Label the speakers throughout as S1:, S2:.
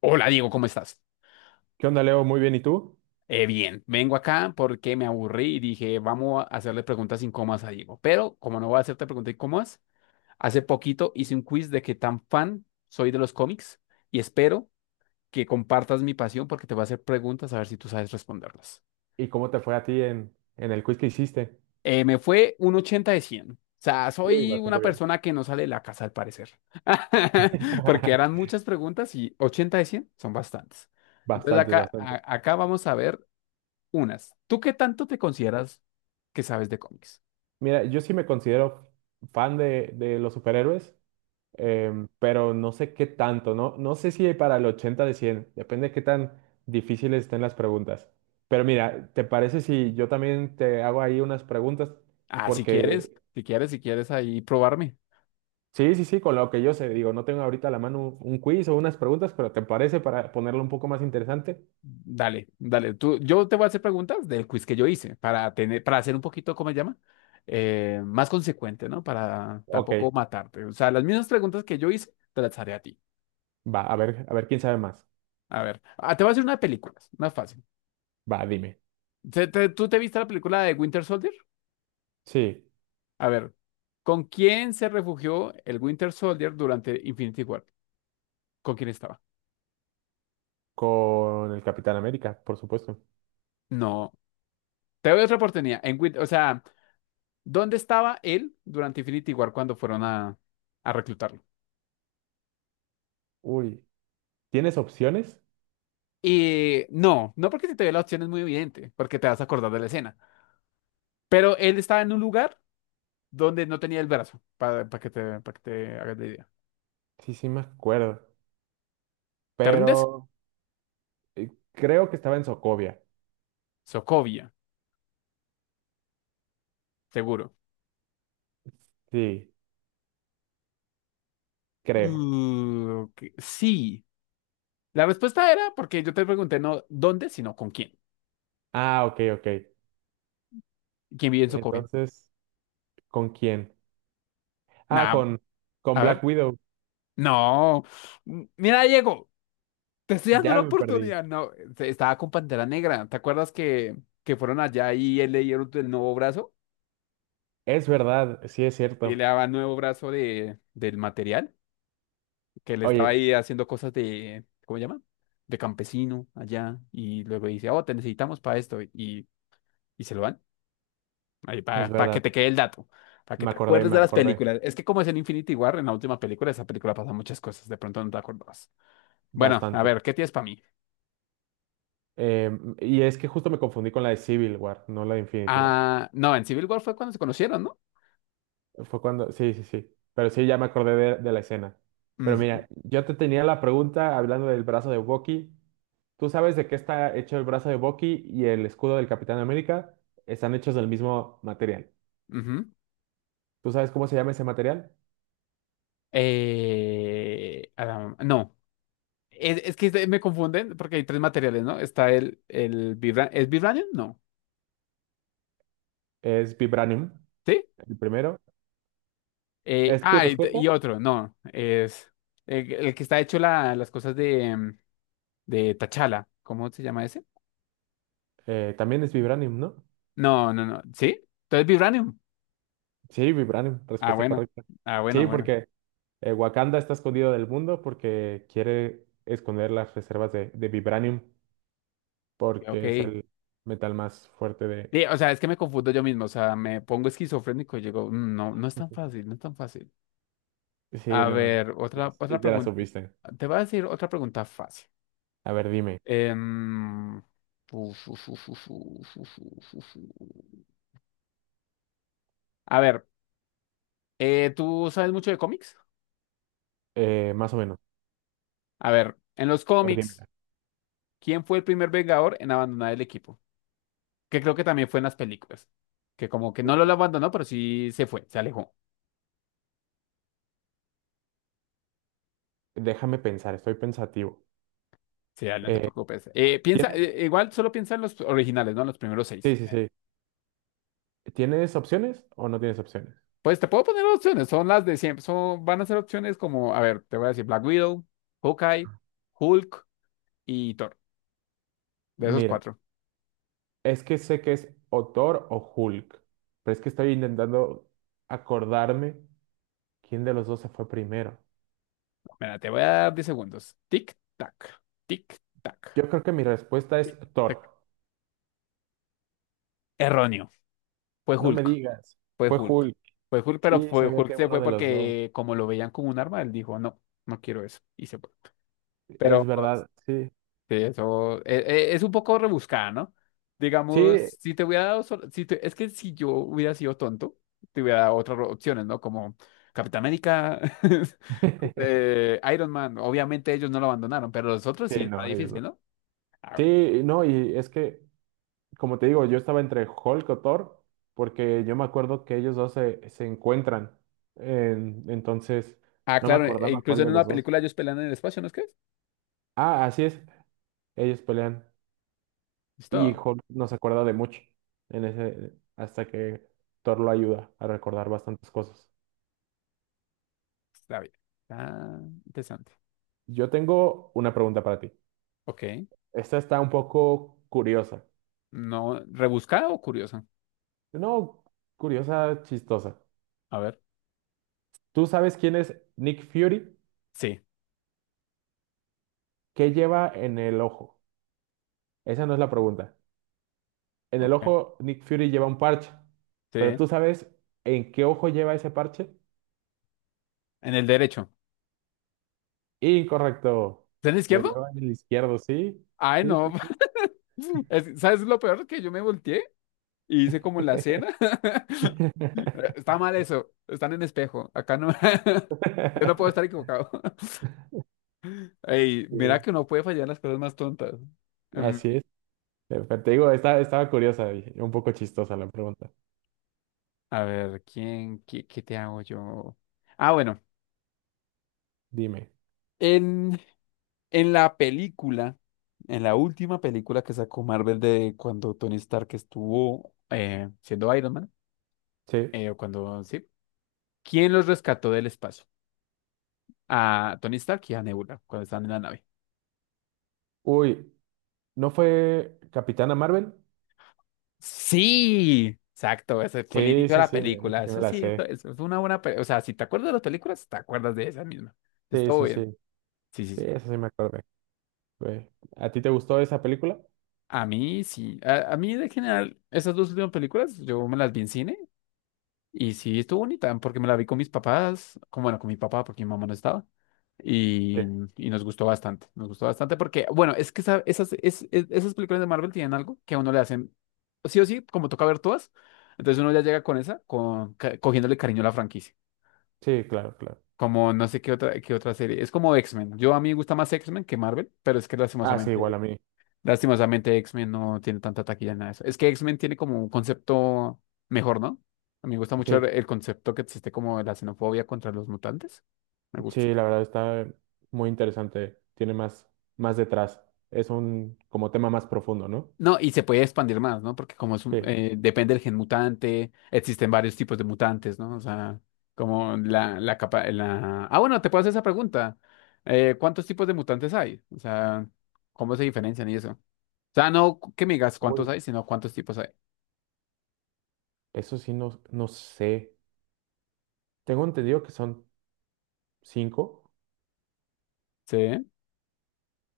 S1: Hola Diego, ¿cómo estás?
S2: ¿Qué onda, Leo? Muy bien, ¿y tú?
S1: Bien, vengo acá porque me aburrí y dije, vamos a hacerle preguntas incómodas a Diego. Pero como no voy a hacerte preguntas incómodas, hace poquito hice un quiz de qué tan fan soy de los cómics y espero que compartas mi pasión porque te voy a hacer preguntas a ver si tú sabes responderlas.
S2: ¿Y cómo te fue a ti en el quiz que hiciste?
S1: Me fue un 80 de 100. O sea,
S2: Uy,
S1: soy una
S2: bastante bien.
S1: persona que no sale de la casa al parecer. Porque eran muchas preguntas y 80 de 100 son bastantes. Entonces
S2: Bastantes,
S1: acá,
S2: bastantes.
S1: acá vamos a ver unas. ¿Tú qué tanto te consideras que sabes de cómics?
S2: Mira, yo sí me considero fan de los superhéroes, pero no sé qué tanto, ¿no? No sé si para el 80 de 100. Depende de qué tan difíciles estén las preguntas. Pero mira, ¿te parece si yo también te hago ahí unas preguntas?
S1: Ah, si
S2: Porque
S1: quieres, si quieres, si quieres ahí probarme.
S2: sí, sí, sí, con lo que yo sé, digo, no tengo ahorita a la mano un quiz o unas preguntas, pero ¿te parece para ponerlo un poco más interesante?
S1: Dale, dale. Tú, yo te voy a hacer preguntas del quiz que yo hice para tener, para hacer un poquito, ¿cómo se llama? Más consecuente, ¿no? Para
S2: Ok.
S1: tampoco matarte. O sea, las mismas preguntas que yo hice, te las haré a ti.
S2: Va, a ver quién sabe más.
S1: A ver, te voy a hacer una de películas, una fácil.
S2: Va, dime.
S1: ¿Tú te viste la película de Winter Soldier?
S2: Sí,
S1: A ver, ¿con quién se refugió el Winter Soldier durante Infinity War? ¿Con quién estaba?
S2: con el Capitán América, por supuesto.
S1: No. Te doy otra oportunidad. O sea, ¿dónde estaba él durante Infinity War cuando fueron a, reclutarlo?
S2: Uy, ¿tienes opciones?
S1: Y no, no porque si te doy la opción es muy evidente, porque te vas a acordar de la escena. Pero él estaba en un lugar donde no tenía el brazo, para que te, para que te hagas la idea.
S2: Sí, sí me acuerdo,
S1: ¿Te rindes?
S2: pero creo que estaba en Socovia.
S1: Sokovia, seguro.
S2: Sí, creo.
S1: Ok, sí. La respuesta era porque yo te pregunté no dónde, sino con quién.
S2: Ah, ok, ok.
S1: ¿Quién vive en Sokovia?
S2: Entonces, ¿con quién? Ah,
S1: Nada,
S2: con
S1: a
S2: Black
S1: ver.
S2: Widow.
S1: No. Mira, Diego. Te estoy dando
S2: Ya
S1: la
S2: me perdí.
S1: oportunidad. No, estaba con Pantera Negra. ¿Te acuerdas que fueron allá y él le dieron el nuevo brazo?
S2: Es verdad, sí es
S1: Y le
S2: cierto.
S1: daba el nuevo brazo de, del material, que le estaba
S2: Oye,
S1: ahí haciendo cosas de, ¿cómo se llama? De campesino allá. Y luego dice, oh, te necesitamos para esto. Y se lo dan. Ahí
S2: es
S1: para que
S2: verdad.
S1: te quede el dato. Para que te acuerdes
S2: Me
S1: de las
S2: acordé
S1: películas. Es que como es en Infinity War, en la última película, esa película pasa muchas cosas. De pronto no te acordabas. Bueno, a
S2: bastante.
S1: ver, ¿qué tienes para mí?
S2: Y es que justo me confundí con la de Civil War, no la de Infinity War.
S1: Ah, no, en Civil War fue cuando se conocieron, ¿no?
S2: Fue cuando, sí, sí, sí. Pero sí, ya me acordé de la escena. Pero
S1: Ujú,
S2: mira, yo te tenía la pregunta hablando del brazo de Bucky. ¿Tú sabes de qué está hecho el brazo de Bucky y el escudo del Capitán América? Están hechos del mismo material.
S1: ujú.
S2: ¿Tú sabes cómo se llama ese material?
S1: No, es que me confunden porque hay tres materiales, ¿no? Está ¿es vibranium? No,
S2: Es vibranium,
S1: ¿sí?
S2: el primero. ¿Es tu
S1: Y,
S2: respuesta?
S1: y otro, no, es el que está hecho las cosas de, de Tachala, ¿cómo se llama ese?
S2: También es vibranium, ¿no?
S1: No, no, no, ¿sí? Entonces vibranium.
S2: Sí, vibranium,
S1: Ah,
S2: respuesta
S1: bueno,
S2: correcta.
S1: ah, bueno,
S2: Sí,
S1: bueno,
S2: porque Wakanda está escondido del mundo porque quiere esconder las reservas de vibranium.
S1: ok.
S2: Porque es el metal más fuerte de...
S1: Sí, o sea, es que me confundo yo mismo, o sea, me pongo esquizofrénico y digo, "Mm, no, no es tan fácil, no es tan fácil.
S2: Sí,
S1: A
S2: no,
S1: ver, otra,
S2: sí,
S1: otra
S2: ya la
S1: pregunta,
S2: supiste.
S1: te voy a decir otra pregunta fácil.
S2: A ver, dime,
S1: Em, uf, uf. A ver, ¿tú sabes mucho de cómics?
S2: más o menos.
S1: A ver, en los
S2: A ver,
S1: cómics,
S2: dímela.
S1: ¿quién fue el primer Vengador en abandonar el equipo? Que creo que también fue en las películas. Que como que no lo
S2: Uy.
S1: abandonó, pero sí se fue, se alejó.
S2: Déjame pensar, estoy pensativo.
S1: Sí, dale, no te
S2: Eh,
S1: preocupes. Piensa,
S2: ¿tiene-
S1: igual solo piensa en los originales, ¿no? Los primeros
S2: Sí,
S1: seis.
S2: sí, sí. ¿Tienes opciones o no tienes opciones?
S1: Pues te puedo poner opciones, son las de siempre. Van a ser opciones como, a ver, te voy a decir Black Widow, Hawkeye, Hulk y Thor. De esos
S2: Mira,
S1: cuatro.
S2: es que sé que es o Thor o Hulk, pero es que estoy intentando acordarme quién de los dos se fue primero.
S1: Mira, te voy a dar 10 segundos. Tic, tac, tic, tac,
S2: Yo creo que mi respuesta
S1: tic,
S2: es
S1: tac.
S2: Thor.
S1: Erróneo. Fue
S2: No me
S1: Hulk.
S2: digas,
S1: Fue
S2: fue
S1: Hulk.
S2: Hulk.
S1: Fue Hulk, pero
S2: Sí,
S1: fue
S2: sabía
S1: Hulk
S2: que
S1: se
S2: uno
S1: fue
S2: de los dos.
S1: porque como lo veían como un arma, él dijo, no, no quiero eso. Y se fue.
S2: Es
S1: Pero
S2: verdad, sí.
S1: sí, eso es un poco rebuscada, ¿no? Digamos,
S2: Sí,
S1: si te hubiera dado, sol- si te- es que si yo hubiera sido tonto, te hubiera dado otras opciones, ¿no? Como Capitán América, Iron Man. Obviamente ellos no lo abandonaron, pero los otros
S2: sí,
S1: sí está
S2: no, ellos
S1: difícil,
S2: no.
S1: ¿no? A ver.
S2: Sí, no, y es que, como te digo, yo estaba entre Hulk o Thor, porque yo me acuerdo que ellos dos se encuentran. Entonces
S1: Ah,
S2: no me
S1: claro, e
S2: acordaba cuál
S1: incluso
S2: de
S1: en
S2: los
S1: una
S2: dos.
S1: película ellos pelean en el espacio, ¿no es que es?
S2: Ah, así es, ellos pelean. Y
S1: Listo.
S2: Hulk no se acuerda de mucho hasta que Thor lo ayuda a recordar bastantes cosas.
S1: Está bien. Está interesante.
S2: Yo tengo una pregunta para ti.
S1: Ok.
S2: Esta está un poco curiosa.
S1: No, ¿rebuscada o curiosa?
S2: No, curiosa, chistosa.
S1: A ver.
S2: ¿Tú sabes quién es Nick Fury?
S1: Sí.
S2: ¿Qué lleva en el ojo? Esa no es la pregunta. En el
S1: Ok.
S2: ojo, Nick Fury lleva un parche,
S1: Sí.
S2: pero
S1: En
S2: ¿tú sabes en qué ojo lleva ese parche?
S1: el derecho.
S2: Incorrecto.
S1: ¿Es en el
S2: Lo
S1: izquierdo?
S2: lleva en el izquierdo, ¿sí?
S1: Ay,
S2: Sí,
S1: no.
S2: sí, sí.
S1: ¿Sabes lo peor? Que yo me volteé y hice como en la cena. Está mal eso. Están en espejo. Acá no. Yo no puedo estar equivocado. Ey, mira
S2: Sí.
S1: que uno puede fallar las cosas más tontas.
S2: Así
S1: Em,
S2: es. Pero te digo, estaba curiosa y un poco chistosa la pregunta.
S1: a ver, ¿quién? ¿Qué te hago yo? Ah, bueno.
S2: Dime.
S1: En, en la película, en la última película que sacó Marvel de cuando Tony Stark estuvo siendo Iron Man,
S2: Sí.
S1: eh, o cuando sí, ¿quién los rescató del espacio? A Tony Stark y a Nebula cuando estaban en la nave.
S2: Uy, ¿no fue Capitana Marvel?
S1: Sí, exacto, ese fue el
S2: Sí,
S1: inicio de
S2: sí,
S1: la
S2: sí, mira, esa
S1: película.
S2: sí me
S1: Eso
S2: la
S1: sí, eso,
S2: sé.
S1: eso es una buena, o sea, si te acuerdas de las películas, te acuerdas de esa misma.
S2: Sí,
S1: Estuvo
S2: sí, sí.
S1: bien. Sí, sí,
S2: Sí,
S1: sí.
S2: esa sí me acordé. Güey. ¿A ti te gustó esa película?
S1: A mí sí, a mí de general, esas dos últimas películas, yo me las vi en cine y sí, estuvo bonita porque me la vi con mis papás, como bueno, con mi papá porque mi mamá no estaba.
S2: Sí,
S1: Y, y nos gustó bastante porque, bueno, es que esas películas de Marvel tienen algo que a uno le hacen, sí o sí, como toca ver todas, entonces uno ya llega con esa, cogiéndole cariño a la franquicia,
S2: sí, claro, claro.
S1: como no sé qué otra, serie, es como X-Men, yo a mí me gusta más X-Men que Marvel, pero es que sí.
S2: Ah, sí, igual
S1: lastimosamente
S2: a mí.
S1: Lastimosamente, X-Men no tiene tanta taquilla en nada de eso. Es que X-Men tiene como un concepto mejor, ¿no? A mí me gusta mucho
S2: Sí,
S1: el concepto que existe como de la xenofobia contra los mutantes. Me gusta.
S2: sí, la verdad está muy interesante. Tiene más, más detrás. Es un como tema más profundo, ¿no?
S1: No, y se puede expandir más, ¿no? Porque como es
S2: Sí.
S1: depende del gen mutante, existen varios tipos de mutantes, ¿no? O sea, como la capa, la... Ah, bueno, te puedo hacer esa pregunta. ¿Cuántos tipos de mutantes hay? O sea, ¿cómo se diferencian y eso? O sea, no que me digas cuántos
S2: Uy,
S1: hay, sino cuántos tipos hay.
S2: eso sí no, no sé. Tengo entendido que son cinco.
S1: Sí.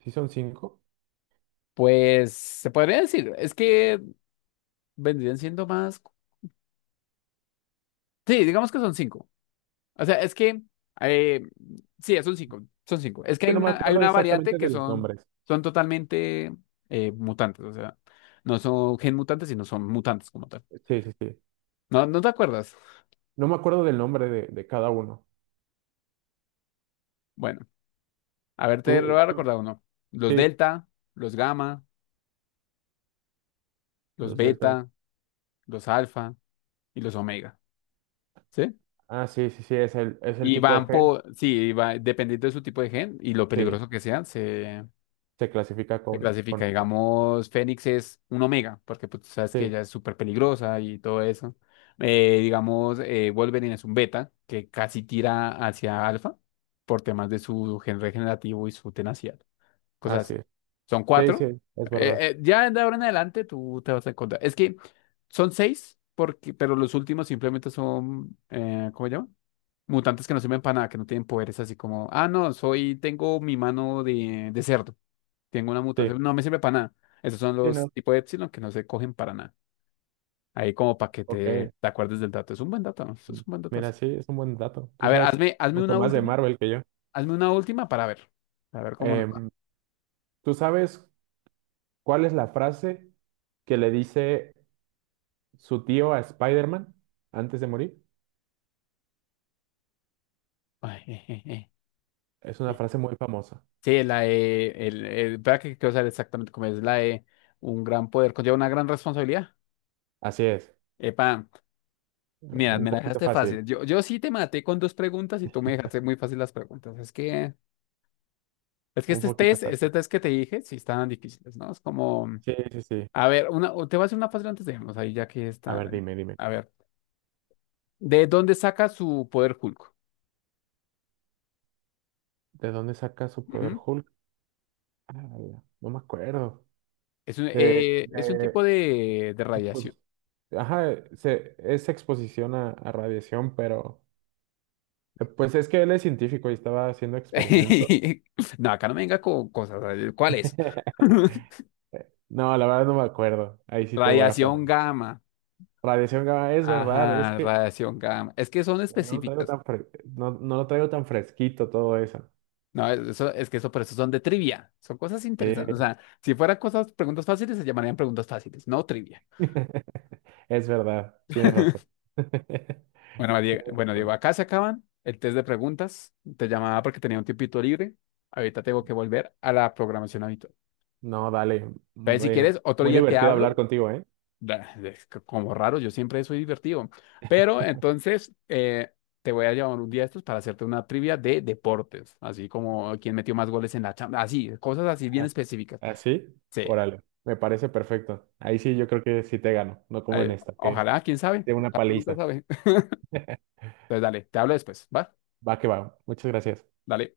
S2: Sí, son cinco.
S1: Pues se podría decir, es que vendrían siendo más. Sí, digamos que son cinco. O sea, es que eh, sí, son cinco. Son cinco. Es que
S2: Que no me
S1: hay
S2: acuerdo
S1: una variante
S2: exactamente
S1: que
S2: de los nombres.
S1: son totalmente mutantes. O sea, no son gen mutantes, sino son mutantes como tal.
S2: Sí, sí, sí.
S1: ¿No te acuerdas?
S2: No me acuerdo del nombre de cada uno.
S1: Bueno, a ver, te lo
S2: Tú,
S1: voy a
S2: tú-
S1: recordar uno. Los
S2: sí,
S1: delta, los gamma, los
S2: los delta.
S1: beta, los alfa y los omega. ¿Sí?
S2: Ah, sí, sí, sí, es el,
S1: Y
S2: tipo de
S1: van
S2: gen.
S1: por, sí, va, dependiendo de su tipo de gen y lo
S2: Sí,
S1: peligroso que sean, se.
S2: se clasifica
S1: Se
S2: con
S1: clasifica.
S2: esto.
S1: Digamos, Fénix es un Omega, porque pues, tú sabes que
S2: Sí,
S1: ella es súper peligrosa y todo eso. Digamos, Wolverine es un Beta, que casi tira hacia Alfa por temas de su gen regenerativo y su tenacidad. Cosas
S2: así
S1: así.
S2: es.
S1: Son
S2: Sí,
S1: cuatro.
S2: sí, es verdad.
S1: Ya de ahora en adelante tú te vas a encontrar. Es que son seis, porque, pero los últimos simplemente ¿cómo se llama? Mutantes que no sirven para nada, que no tienen poderes así como, no, tengo mi mano de cerdo. Tengo una
S2: Sí,
S1: mutación, no me sirve para nada. Esos son
S2: sí,
S1: los
S2: no.
S1: tipos de epsilon que no se cogen para nada. Ahí como para que te,
S2: Ok.
S1: te acuerdes del dato. Es un buen dato, ¿no? Eso es
S2: Mm,
S1: un buen
S2: mira,
S1: datazo.
S2: sí, es un buen dato.
S1: A
S2: Tú
S1: ver,
S2: sabes
S1: hazme
S2: mucho
S1: una
S2: más de
S1: última.
S2: Marvel que yo.
S1: Hazme una última para ver. A ver cómo nos va.
S2: Em, ¿tú sabes cuál es la frase que le dice su tío a Spider-Man antes de morir?
S1: Ay,
S2: Es una
S1: eh.
S2: frase muy famosa.
S1: Sí, la de... espera que quiero saber exactamente cómo es. La de un gran poder conlleva una gran responsabilidad.
S2: Así es.
S1: Epa, mira,
S2: Un
S1: me la
S2: poquito
S1: dejaste
S2: fácil.
S1: fácil. Yo sí te maté con dos preguntas y tú me dejaste muy fácil las preguntas. Es que
S2: Un
S1: este
S2: poquito
S1: test, este
S2: fácil.
S1: test que te dije, sí estaban difíciles, ¿no? Es como...
S2: Sí, sí, sí.
S1: A ver, o te voy a hacer una fácil antes de irnos, ahí ya que
S2: A ver,
S1: está.
S2: dime, dime.
S1: A ver, ¿de dónde saca su poder Hulk?
S2: ¿De dónde saca su poder
S1: Ujú.
S2: Hulk? Ah, no me acuerdo.
S1: Es un,
S2: De,
S1: eh, es un
S2: de
S1: tipo de radiación.
S2: exposi- Ajá, es exposición a radiación, pero pues es que él es científico y estaba haciendo experimentos.
S1: No, acá no me venga con cosas. ¿Cuál es?
S2: No, la verdad no me acuerdo. Ahí sí te voy a fallar.
S1: Radiación gamma.
S2: Radiación gamma, es verdad, es
S1: Ajá,
S2: que
S1: radiación gamma. Es que son
S2: no lo traigo
S1: específicas.
S2: tan, no, no lo traigo tan fresquito todo eso.
S1: No, eso, es que eso, por eso son de trivia. Son cosas interesantes. O
S2: Eh,
S1: sea, si fueran preguntas fáciles, se llamarían preguntas fáciles, no trivia.
S2: es verdad, tienes razón.
S1: Bueno,
S2: Tienes
S1: Diego,
S2: razón.
S1: acá se acaban el test de preguntas. Te llamaba porque tenía un tiempito libre. Ahorita tengo que volver a la programación habitual.
S2: No, dale.
S1: Entonces, si
S2: Muy,
S1: quieres, otro
S2: muy
S1: día te
S2: divertido hablar
S1: hablo.
S2: contigo, ¿eh?
S1: Es que como raro, yo siempre soy divertido. Pero entonces, te voy a llamar un día de estos para hacerte una trivia de deportes. Así como quién metió más goles en la chamba. Así, cosas así bien
S2: ¿Ah?
S1: específicas.
S2: ¿Así?
S1: Sí.
S2: Órale, me parece perfecto. Ahí sí yo creo que sí te gano, no como en esta, que
S1: Ojalá, quién sabe.
S2: de una
S1: Uno nunca
S2: paliza.
S1: sabe. Entonces, dale, te hablo después. ¿Va?
S2: Va que va. Muchas gracias.
S1: Dale.